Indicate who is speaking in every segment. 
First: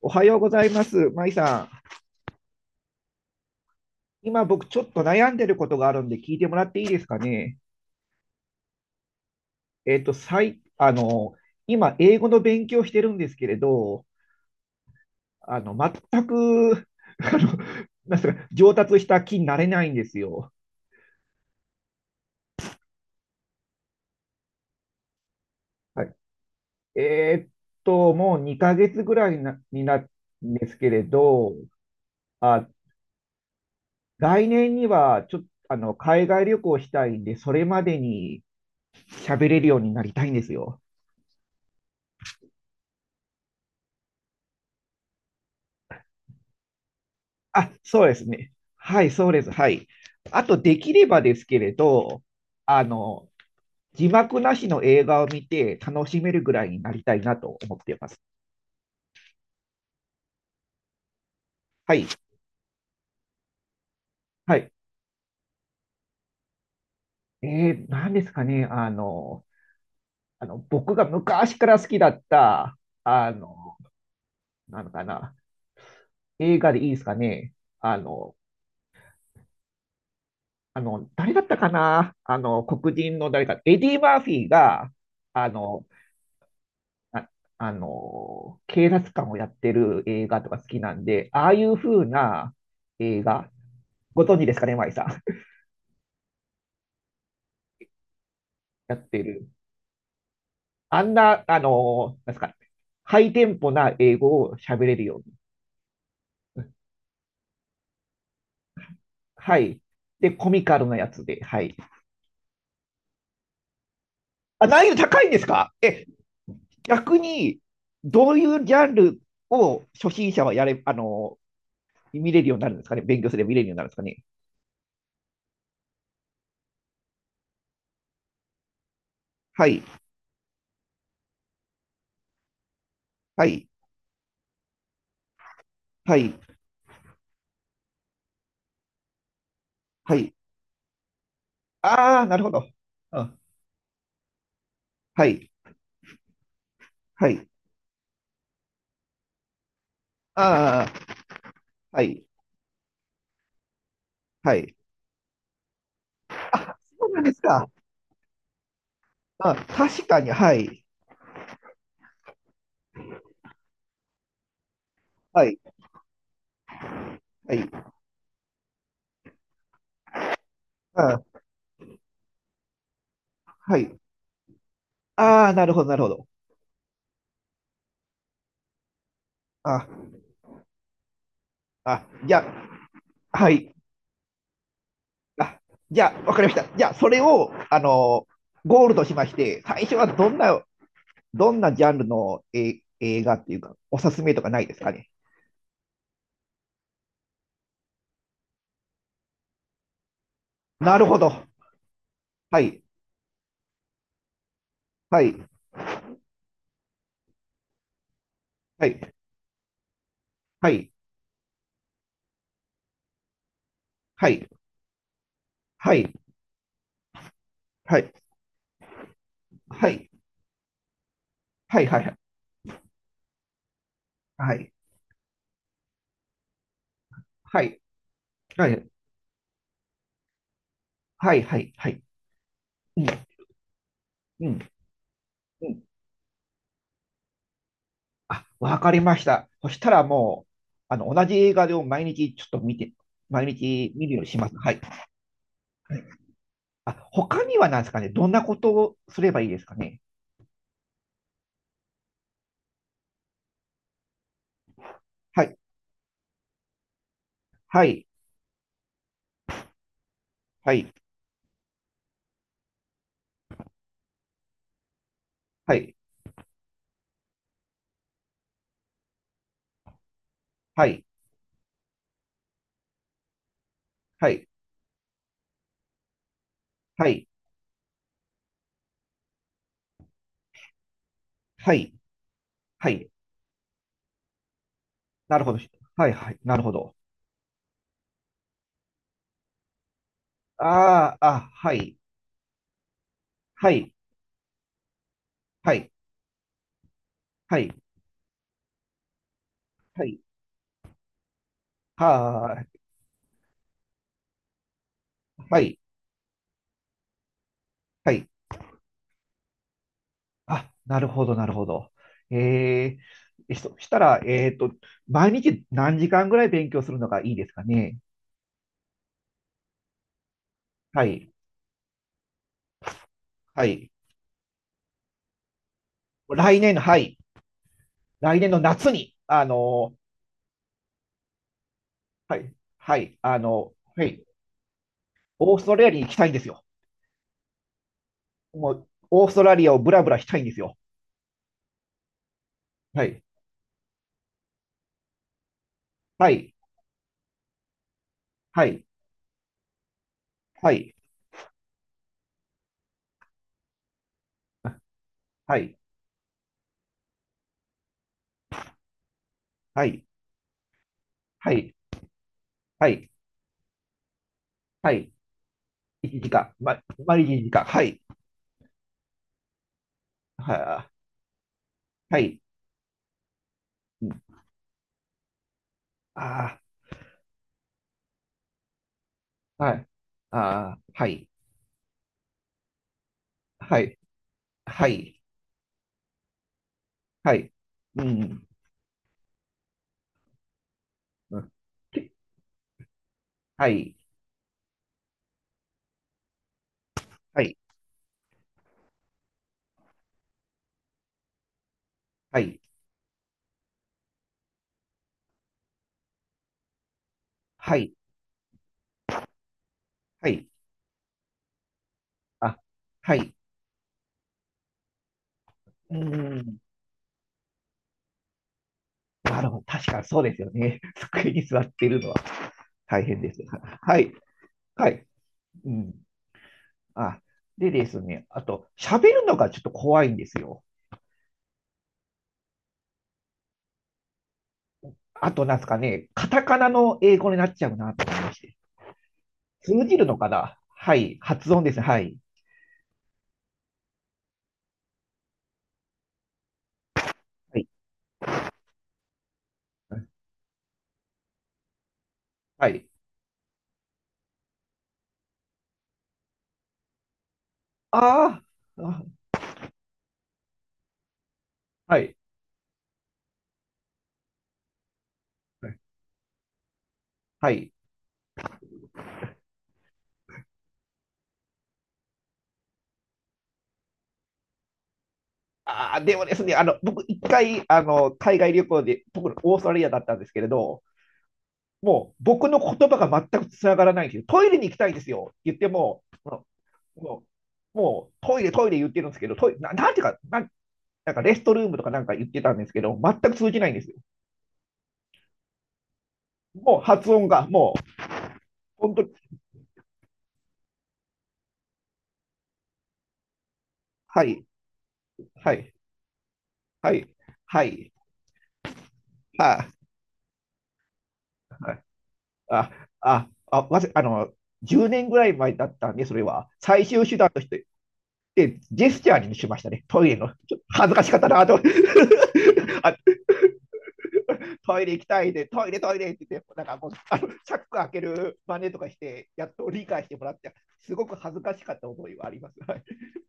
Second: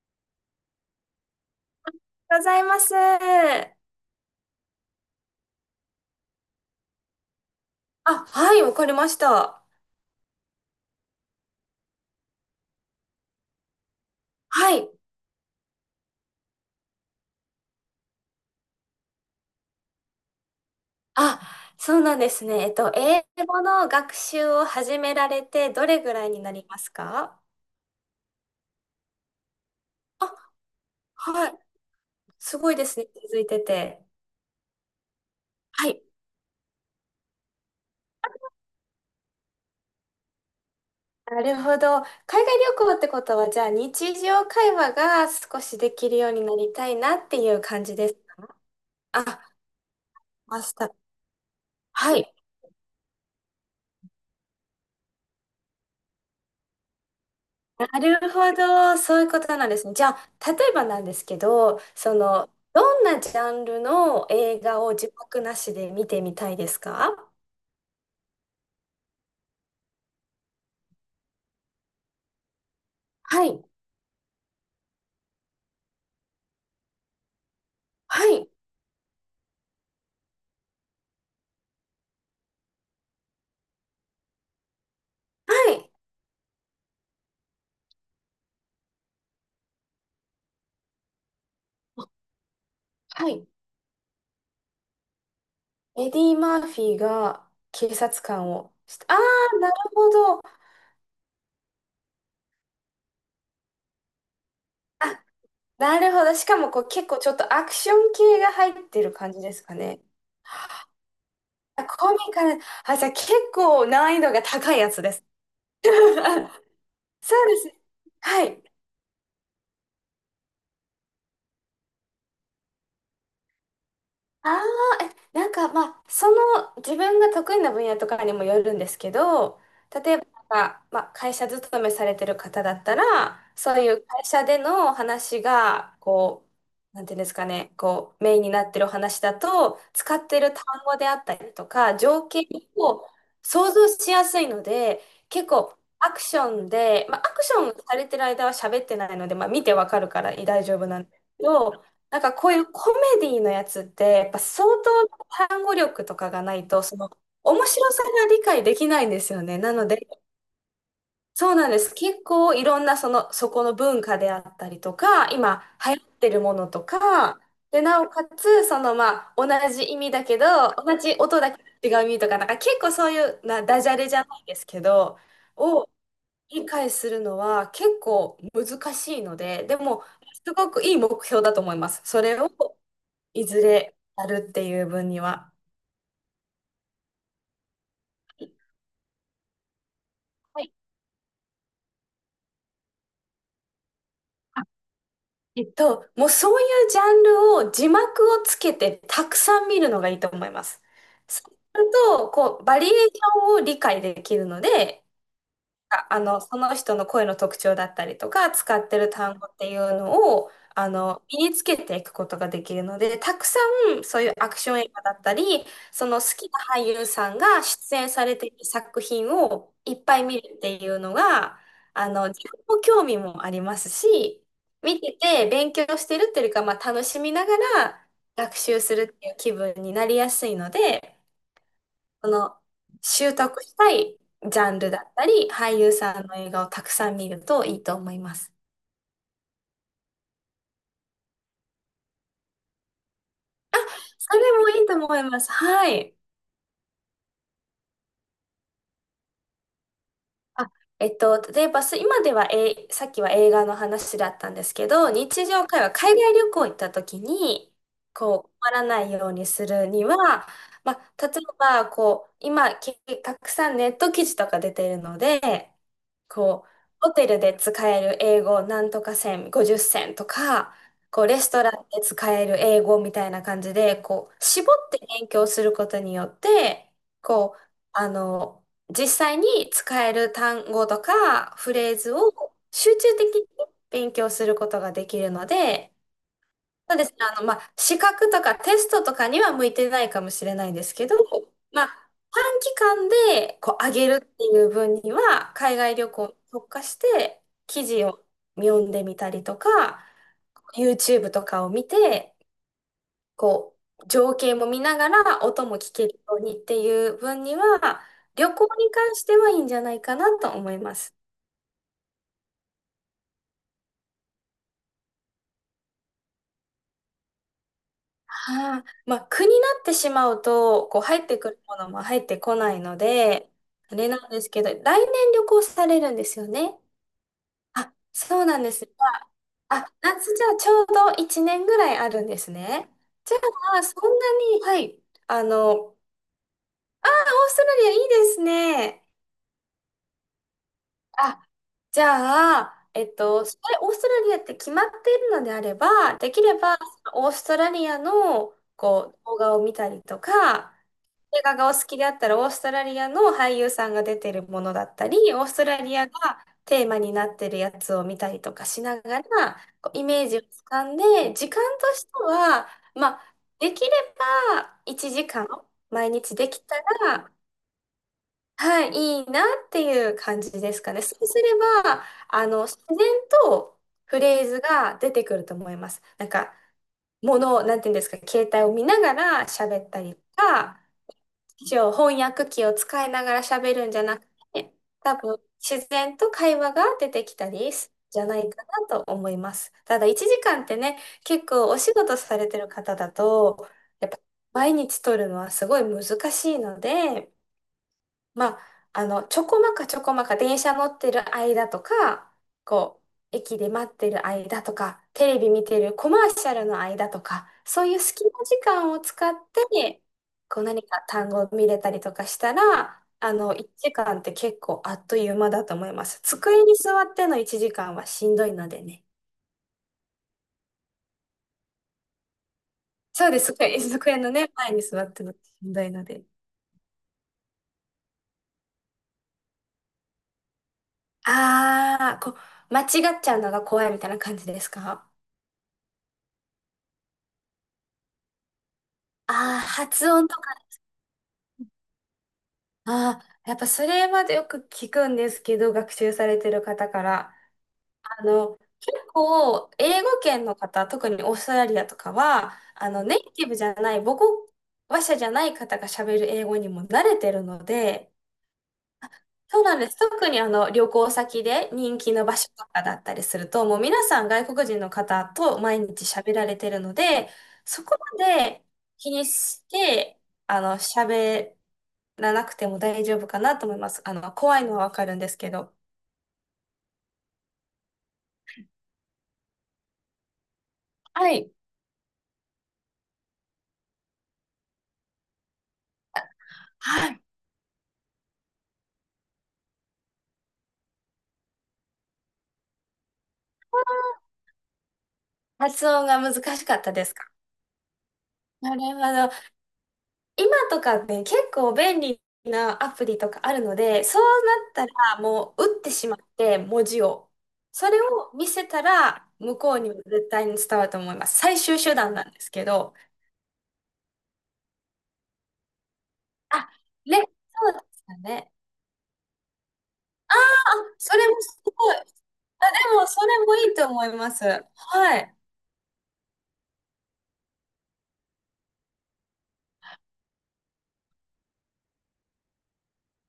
Speaker 1: おはようございます。まいさ
Speaker 2: ございます。
Speaker 1: ん。今僕ちょっと悩んでることがあるんで聞いてもらっていいですかね？
Speaker 2: はい、わかりました。
Speaker 1: えっと、さい、あの、今英語の勉強してるんですけれど、
Speaker 2: はい。
Speaker 1: あの、全く、あの、なんすか、上達した気になれないんですよ。
Speaker 2: あ、そうなんですね。英語の学習を始められて、どれ
Speaker 1: は
Speaker 2: ぐ
Speaker 1: い。
Speaker 2: らいになります
Speaker 1: え
Speaker 2: か？
Speaker 1: ーっもう2ヶ月ぐらいになる
Speaker 2: あ、
Speaker 1: んですけれ
Speaker 2: は
Speaker 1: ど、
Speaker 2: い。す
Speaker 1: あ、
Speaker 2: ごいですね、続いてて。
Speaker 1: 来年にはちょっと、
Speaker 2: はい。
Speaker 1: 海外旅行したいんで、それまでに喋れるようになりたいんですよ。
Speaker 2: なるほど。海外旅行ってことは、じゃあ日常会話が少しできるようになりたいなっていう
Speaker 1: あ、
Speaker 2: 感じ
Speaker 1: そう
Speaker 2: で
Speaker 1: で
Speaker 2: す。
Speaker 1: すね。はい、
Speaker 2: あ、
Speaker 1: そうです。はい。あと、
Speaker 2: マス
Speaker 1: で
Speaker 2: ター。
Speaker 1: きればですけれ
Speaker 2: は
Speaker 1: ど、
Speaker 2: い。
Speaker 1: あの、字幕なしの映画を見て楽しめるぐらいになりたいなと思っ
Speaker 2: な
Speaker 1: ています。
Speaker 2: るほど、そういうことなんですね。じゃあ、例えばなんですけど、
Speaker 1: はい。
Speaker 2: その、どんなジャンルの
Speaker 1: は
Speaker 2: 映
Speaker 1: い。
Speaker 2: 画を字幕なしで見てみたいですか？
Speaker 1: 何ですかね。僕が昔から好きだった、あ
Speaker 2: はい、
Speaker 1: の、なのかな。映画でいいですかね。あ
Speaker 2: は
Speaker 1: の、
Speaker 2: い、
Speaker 1: 誰だったかな。黒人の誰か、エディ・マーフィーが、あ
Speaker 2: は
Speaker 1: の、
Speaker 2: い、
Speaker 1: あ、警察官をやってる映画とか好きなんで、ああいう風な映
Speaker 2: はい。
Speaker 1: 画、ご存知ですかね、マイさん。
Speaker 2: エディ・マーフィーが警察官を
Speaker 1: や
Speaker 2: して、
Speaker 1: っ
Speaker 2: あ
Speaker 1: てる。
Speaker 2: あ、なるほど。
Speaker 1: あんな、あの、なんですか、ハイテンポな英語を喋れるよ
Speaker 2: あ、
Speaker 1: うに。
Speaker 2: なるほど。しかもこう、結構ちょっとアクション系が入ってる感じで
Speaker 1: は
Speaker 2: すか
Speaker 1: い。
Speaker 2: ね。
Speaker 1: で、コミカルなやつで、はい。
Speaker 2: あ、コミカル。あ、じゃあ結構難易度が
Speaker 1: あ、
Speaker 2: 高い
Speaker 1: 難
Speaker 2: や
Speaker 1: 易度
Speaker 2: つで
Speaker 1: 高
Speaker 2: す。
Speaker 1: いんですかえ、逆
Speaker 2: そうで
Speaker 1: に、
Speaker 2: す。
Speaker 1: どう
Speaker 2: は
Speaker 1: い
Speaker 2: い。
Speaker 1: うジャンルを初心者はやれ、あの、見れるようになるんですかね。勉強すれば見れるようになるんですかね？
Speaker 2: ああ、え、なんかまあ、その自分が得意な分野とかにもよるんですけど、
Speaker 1: はい、
Speaker 2: 例えばなんか、まあ、会社勤めされてる方だったら、
Speaker 1: はい、
Speaker 2: そういう会社での話が、
Speaker 1: はい、
Speaker 2: こう、なんていうんですかね、こう、メインになってるお話だと、使
Speaker 1: は
Speaker 2: っ
Speaker 1: い。
Speaker 2: てる単語であったりとか、
Speaker 1: ああ、
Speaker 2: 情
Speaker 1: なる
Speaker 2: 景
Speaker 1: ほど。
Speaker 2: を
Speaker 1: うん。
Speaker 2: 想像しやすいので、
Speaker 1: は
Speaker 2: 結
Speaker 1: い、
Speaker 2: 構、アクションで、まあ、
Speaker 1: は
Speaker 2: アク
Speaker 1: い。
Speaker 2: ションされてる間は喋ってないので、まあ、見てわかるから大丈夫なんですけど、なんかこういうコメディのやつって、やっぱ相当単語力とかがないと、その面白さが理解できないんですよね。なので、そうなんです。結構いろんなその、そこの文化であったりとか、今流行ってるものとか、で、なおかつ、そのまあ、同じ意味だけど、同じ音だけど違う意味とか、なんか結構そういうな、ダジャレじゃないですけど、を理解するのは結構難しいので、でも、すごくいい目標だと思います、それをいずれやるっていう分には。はい。えっと、もうそういうジャンルを字幕をつけてたくさん見るのがいいと思います。そうすると、こう、バリエーションを理解できるので、ああの、その人の声の特徴だったりとか、使ってる単語っていうのを、あの、身につけていくことができるので、たくさんそういうアクション映画だったり、その好きな俳優さんが出演されている作品をいっぱい見るっていうのが、あの、自分の興味もありますし、見てて勉強してるっていうか、まあ、楽しみながら学習するっていう気分になりやすいので、その、習得したいジャンルだったり、
Speaker 1: う
Speaker 2: 俳
Speaker 1: ん。
Speaker 2: 優さんの映画をたくさん見るといいと思いま
Speaker 1: あ、
Speaker 2: す。
Speaker 1: わかりました。そしたらもう、同じ映画を毎日ちょっと見て、毎日見るように
Speaker 2: そ
Speaker 1: し
Speaker 2: れ
Speaker 1: ます。
Speaker 2: も
Speaker 1: はい。
Speaker 2: いいと思います。はい。
Speaker 1: あ、他には何ですかね。どんなことをすればいいですかね？
Speaker 2: あえっと、例えばす今では、さっきは映画の話だったんですけど、
Speaker 1: は
Speaker 2: 日
Speaker 1: い。
Speaker 2: 常会話、海外旅行行った時に、
Speaker 1: はい。
Speaker 2: こう、困らないようにするには、
Speaker 1: はい。
Speaker 2: まあ、例えば、こう、今、けたくさんネット記事とか出ているので、
Speaker 1: はい。
Speaker 2: こう、ホテルで使える英語なんとか線、50線とか、
Speaker 1: はい。
Speaker 2: こう、レストランで使える英語みたいな感じで、
Speaker 1: は
Speaker 2: こう、
Speaker 1: い。
Speaker 2: 絞って勉強することによって、
Speaker 1: はい。
Speaker 2: こう、あの、実際に使える単語とかフ
Speaker 1: はい。
Speaker 2: レーズを
Speaker 1: は
Speaker 2: 集
Speaker 1: い。
Speaker 2: 中的に勉強することができる
Speaker 1: なる
Speaker 2: の
Speaker 1: ほど。
Speaker 2: で、
Speaker 1: はい。はい。なるほど。
Speaker 2: そうですね、あの、まあ、資格とかテストとかには向いてないかもしれないんですけ
Speaker 1: あ
Speaker 2: ど、
Speaker 1: ーあ、は
Speaker 2: ま
Speaker 1: い。
Speaker 2: あ、短期間で
Speaker 1: は
Speaker 2: こう上
Speaker 1: い。
Speaker 2: げるっていう分には、
Speaker 1: は
Speaker 2: 海
Speaker 1: い。
Speaker 2: 外旅行に特化して
Speaker 1: はい。
Speaker 2: 記事を読んでみたりと
Speaker 1: は
Speaker 2: か、
Speaker 1: い。
Speaker 2: YouTube とかを見て、
Speaker 1: はーい。
Speaker 2: こう、情景も見ながら
Speaker 1: は
Speaker 2: 音も
Speaker 1: い。
Speaker 2: 聞けるようにっていう分には、
Speaker 1: はい。
Speaker 2: 旅行に関してはいいんじゃないかなと思
Speaker 1: あ、
Speaker 2: いま
Speaker 1: なる
Speaker 2: す。
Speaker 1: ほど、なるほど。えそしたら、毎日何時間ぐらい勉強するのがいいですかね？
Speaker 2: はあ、まあ、苦になってしまうと、こう、
Speaker 1: は
Speaker 2: 入っ
Speaker 1: い、
Speaker 2: てくるものも入ってこないので、
Speaker 1: はい。
Speaker 2: あれなんですけど、来年旅行されるんですよ
Speaker 1: 来年
Speaker 2: ね。
Speaker 1: の、はい、
Speaker 2: あ、そ
Speaker 1: 来
Speaker 2: う
Speaker 1: 年
Speaker 2: な
Speaker 1: の
Speaker 2: んです。
Speaker 1: 夏
Speaker 2: じゃ
Speaker 1: に、
Speaker 2: あ、あ夏じゃあちょうど1年ぐらいあるん
Speaker 1: は
Speaker 2: です
Speaker 1: い、
Speaker 2: ね。
Speaker 1: はい、
Speaker 2: じゃあ、そ
Speaker 1: は
Speaker 2: ん
Speaker 1: い、
Speaker 2: なに、はい、あ
Speaker 1: オース
Speaker 2: の、
Speaker 1: トラ
Speaker 2: オー
Speaker 1: リアに行きたいんですよ。
Speaker 2: ストラリアいいです
Speaker 1: もう、
Speaker 2: ね。
Speaker 1: オーストラリアをブラブラしたいんですよ。
Speaker 2: あ、じゃあ、
Speaker 1: は
Speaker 2: えっ
Speaker 1: い、
Speaker 2: と、それオーストラリアって決まっているのであれば、
Speaker 1: は
Speaker 2: でき
Speaker 1: い、
Speaker 2: ればオーストラリアの
Speaker 1: はい、
Speaker 2: こう動画を見たりと
Speaker 1: は
Speaker 2: か、
Speaker 1: い、
Speaker 2: 映画がお好きであったらオーストラリアの俳優さんが出てるものだったり、オース
Speaker 1: は
Speaker 2: ト
Speaker 1: い、
Speaker 2: ラリアがテーマになってるやつを見たりとかしながら、
Speaker 1: は
Speaker 2: こうイ
Speaker 1: い、
Speaker 2: メージをつかんで、時
Speaker 1: は
Speaker 2: 間
Speaker 1: い、
Speaker 2: としては、
Speaker 1: はい、
Speaker 2: まあ、できれば
Speaker 1: はい、
Speaker 2: 1時間毎
Speaker 1: 1
Speaker 2: 日で
Speaker 1: 時
Speaker 2: き
Speaker 1: 間、
Speaker 2: た
Speaker 1: ま、毎
Speaker 2: ら
Speaker 1: 日1時間、はい、
Speaker 2: はい、いいなっていう感じ
Speaker 1: は
Speaker 2: です
Speaker 1: あ、
Speaker 2: かね。そうすれば、
Speaker 1: はい、
Speaker 2: あの、自然とフレーズが出てくると思います。なんか、
Speaker 1: あ
Speaker 2: ものを、なんていうんですか、携帯を見ながら
Speaker 1: ー、は
Speaker 2: 喋
Speaker 1: い、
Speaker 2: ったりと
Speaker 1: あ
Speaker 2: か、
Speaker 1: ー、はい。
Speaker 2: 一応翻訳機を使いながら喋
Speaker 1: は
Speaker 2: るんじ
Speaker 1: い、
Speaker 2: ゃなくて、
Speaker 1: は
Speaker 2: 多
Speaker 1: い、
Speaker 2: 分、自然と会話が出て
Speaker 1: は
Speaker 2: きた
Speaker 1: い、
Speaker 2: りする
Speaker 1: う
Speaker 2: んじゃな
Speaker 1: ん、
Speaker 2: いかなと思います。ただ、1時間ってね、
Speaker 1: う
Speaker 2: 結
Speaker 1: ん
Speaker 2: 構お仕
Speaker 1: け、
Speaker 2: 事されてる方だと、
Speaker 1: はい、
Speaker 2: やっぱ、毎日取るのはすごい難しいので、
Speaker 1: はい、
Speaker 2: まあ、あの、ちょこまかちょこまか電車乗ってる間とか、
Speaker 1: はい、
Speaker 2: こう、駅で待ってる間とか、テレビ見てるコマーシャルの間とか、
Speaker 1: は
Speaker 2: そう
Speaker 1: い、
Speaker 2: いう隙間時間を使って、
Speaker 1: はい、
Speaker 2: こう何か単語を見れたりとかした
Speaker 1: あ、
Speaker 2: ら、
Speaker 1: は
Speaker 2: あ
Speaker 1: い、
Speaker 2: の、1時間って結構あっという間だと思い
Speaker 1: う
Speaker 2: ます。
Speaker 1: ん、
Speaker 2: 机に座っての1時間はしんどいのでね。
Speaker 1: なるほど、確かにそうですよね。机に座っているのは大変
Speaker 2: そう
Speaker 1: で
Speaker 2: で
Speaker 1: す。
Speaker 2: す。机、
Speaker 1: はい、
Speaker 2: 机のね、前に
Speaker 1: は
Speaker 2: 座
Speaker 1: い、
Speaker 2: ってのし
Speaker 1: う
Speaker 2: んどい
Speaker 1: ん、
Speaker 2: ので。
Speaker 1: あ、で、ですね、あと、喋るのがちょっと怖いんですよ。
Speaker 2: あー、こう、間違っちゃうのが怖いみたいな感じですか？
Speaker 1: あと、なんですかね、カタカナの英語になっちゃうなと思いまして。
Speaker 2: ああー、
Speaker 1: 通じる
Speaker 2: 発
Speaker 1: の
Speaker 2: 音
Speaker 1: か
Speaker 2: と、
Speaker 1: な。はい、発音ですね。はい、
Speaker 2: ああ、やっぱそれまでよく聞くんですけど、学習されてる方から。
Speaker 1: はい、
Speaker 2: あの、結構、英語圏の方、特にオーストラリアとかは、
Speaker 1: はい。
Speaker 2: あの、ネイティブじゃない、母語話者じゃない方が喋る英語にも慣れてるので、
Speaker 1: あーあ、
Speaker 2: そうなんです。特にあの旅行先で人気の場所とかだったりすると、もう皆さん外国人の方と
Speaker 1: はい、
Speaker 2: 毎日喋られてるので、
Speaker 1: はい。
Speaker 2: そこまで気にして、あの、喋らなくても大丈夫かなと思います。あの、怖いのはわかるんですけど。
Speaker 1: あ、でもですね、僕、一回海外旅行で、僕、オーストラリアだったんですけれど、
Speaker 2: はい。
Speaker 1: もう僕の言葉が全くつながらないんですよ。トイレに行きたいんですよって言っても、
Speaker 2: はい。
Speaker 1: ももうトイレ、トイレ言ってるんですけど、トイレな、なんていうか、なんかレストルームとかなんか言ってたんですけど、全く通じないんですよ。
Speaker 2: 発音が難しか
Speaker 1: もう
Speaker 2: ったで
Speaker 1: 発
Speaker 2: すか？
Speaker 1: 音が、もう
Speaker 2: なる
Speaker 1: 本
Speaker 2: ほ
Speaker 1: 当に、
Speaker 2: ど。今とかね、結構便利なアプリとかあるので、そう
Speaker 1: はい、
Speaker 2: なったら
Speaker 1: は
Speaker 2: もう
Speaker 1: い、
Speaker 2: 打ってしまって、文
Speaker 1: は
Speaker 2: 字
Speaker 1: い、
Speaker 2: を。
Speaker 1: は
Speaker 2: そ
Speaker 1: い、
Speaker 2: れを見せたら、向
Speaker 1: あ、
Speaker 2: こうにも絶対に伝わると思います。最終手段なんですけ
Speaker 1: あ、
Speaker 2: ど。
Speaker 1: あ、あ、あ、わせあの、10年ぐらい前だったんで、それは。
Speaker 2: あ、
Speaker 1: 最終手
Speaker 2: ね、
Speaker 1: 段として、
Speaker 2: そうですよね。
Speaker 1: で、ジェスチャーにしましたね、トイレの。
Speaker 2: あ、
Speaker 1: 恥ずかし
Speaker 2: そ
Speaker 1: かっ
Speaker 2: れ
Speaker 1: た
Speaker 2: も
Speaker 1: なと。
Speaker 2: すごい。あ、
Speaker 1: あ。
Speaker 2: でも、それもいいと思います。
Speaker 1: トイレ行き
Speaker 2: は
Speaker 1: たい
Speaker 2: い。
Speaker 1: で、トイレ、トイレって言って、なんかもう、チャック開ける真似とかして、やっと理解してもらって、すごく恥ずかしかった思いはあります。はい。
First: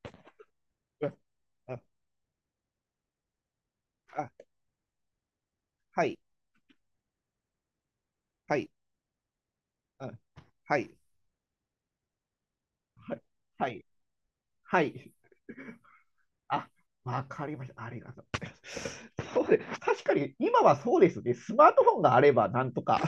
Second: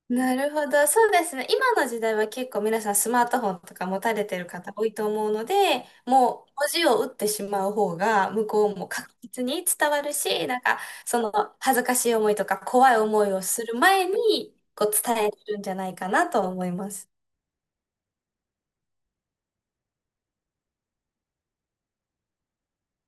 Speaker 2: なるほど。そうですね。今
Speaker 1: あ
Speaker 2: の時代は結構皆さんスマートフォンとか持たれて
Speaker 1: あ、
Speaker 2: る方多いと思うので、
Speaker 1: はい、
Speaker 2: もう文字を打ってしまう方が向
Speaker 1: は
Speaker 2: こ
Speaker 1: い、
Speaker 2: うも確実に伝わ
Speaker 1: あ、
Speaker 2: るし、なん
Speaker 1: は
Speaker 2: か
Speaker 1: い、
Speaker 2: その恥ずかしい思いとか怖い
Speaker 1: はい、
Speaker 2: 思いをす
Speaker 1: は
Speaker 2: る
Speaker 1: い、
Speaker 2: 前に
Speaker 1: は
Speaker 2: こう
Speaker 1: い。
Speaker 2: 伝えるんじゃないかなと思
Speaker 1: あ、
Speaker 2: います。
Speaker 1: わかりました。ありがとうございます。そうです、確かに、今はそうですね。スマートフォンがあれば、なんとか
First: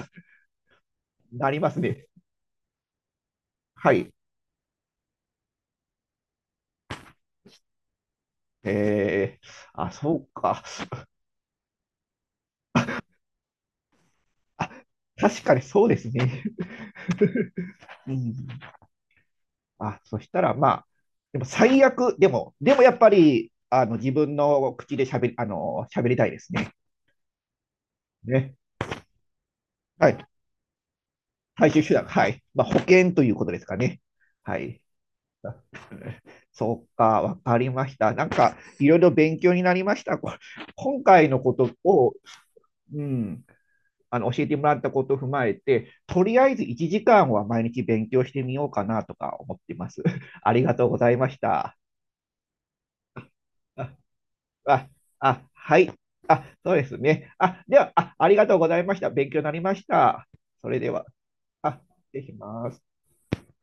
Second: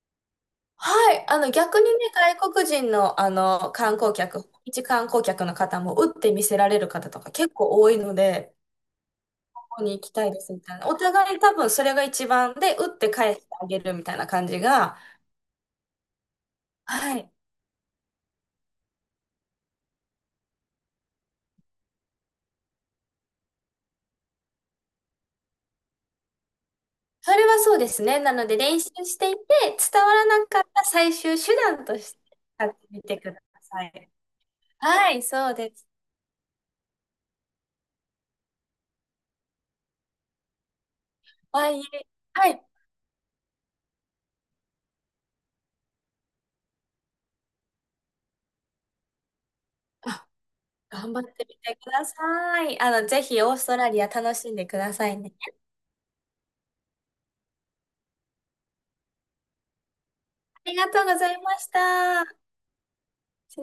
Speaker 2: はい。あ
Speaker 1: な
Speaker 2: の
Speaker 1: ります
Speaker 2: 逆にね、
Speaker 1: ね。
Speaker 2: 外国人のあの
Speaker 1: は
Speaker 2: 観
Speaker 1: い。
Speaker 2: 光客、一観光客の方も打って見せられる方とか結構多いので、
Speaker 1: えー、
Speaker 2: ここ
Speaker 1: あ、
Speaker 2: に行き
Speaker 1: そ
Speaker 2: た
Speaker 1: う
Speaker 2: いですみ
Speaker 1: か。
Speaker 2: たいな。お互い多分それが一番で、打って返してあげるみたいな感じ
Speaker 1: あ、
Speaker 2: が、
Speaker 1: 確かにそうですね。
Speaker 2: はい。
Speaker 1: うん。あ、そしたらまあ、でも最悪、でもやっぱり、自分の口で喋りたいですね。
Speaker 2: それはそうですね。なの
Speaker 1: ね。
Speaker 2: で練習していて、伝
Speaker 1: は
Speaker 2: わら
Speaker 1: い。
Speaker 2: なかった最終手
Speaker 1: 最終
Speaker 2: 段
Speaker 1: 手
Speaker 2: と
Speaker 1: 段。
Speaker 2: して
Speaker 1: はい。ま
Speaker 2: 使
Speaker 1: あ、
Speaker 2: っ
Speaker 1: 保
Speaker 2: てみ
Speaker 1: 険
Speaker 2: て
Speaker 1: とい
Speaker 2: く
Speaker 1: う
Speaker 2: だ
Speaker 1: ことですか
Speaker 2: さ
Speaker 1: ね。
Speaker 2: い。
Speaker 1: はい。
Speaker 2: はい、そう
Speaker 1: あ、
Speaker 2: です。
Speaker 1: そうか、わかりました。なんか、いろいろ勉強になりました。今回のこ
Speaker 2: は
Speaker 1: と
Speaker 2: いえ、
Speaker 1: を。
Speaker 2: はい。
Speaker 1: うん。教えてもらったことを踏まえて、とりあえず1時間は毎日勉強してみようかなとか思っています。ありがとうござ
Speaker 2: 頑
Speaker 1: い
Speaker 2: 張っ
Speaker 1: まし
Speaker 2: てみて
Speaker 1: た。
Speaker 2: ください。あの、ぜひオーストラ
Speaker 1: あ、
Speaker 2: リア楽しんでく
Speaker 1: あ、
Speaker 2: ださいね。
Speaker 1: あ、はい。あ、そうですね。あ、では、あ、ありがとうございました。勉強になりました。そ
Speaker 2: あり
Speaker 1: れ
Speaker 2: が
Speaker 1: で
Speaker 2: と
Speaker 1: は、
Speaker 2: うございまし
Speaker 1: あ、失礼し
Speaker 2: た。
Speaker 1: ます。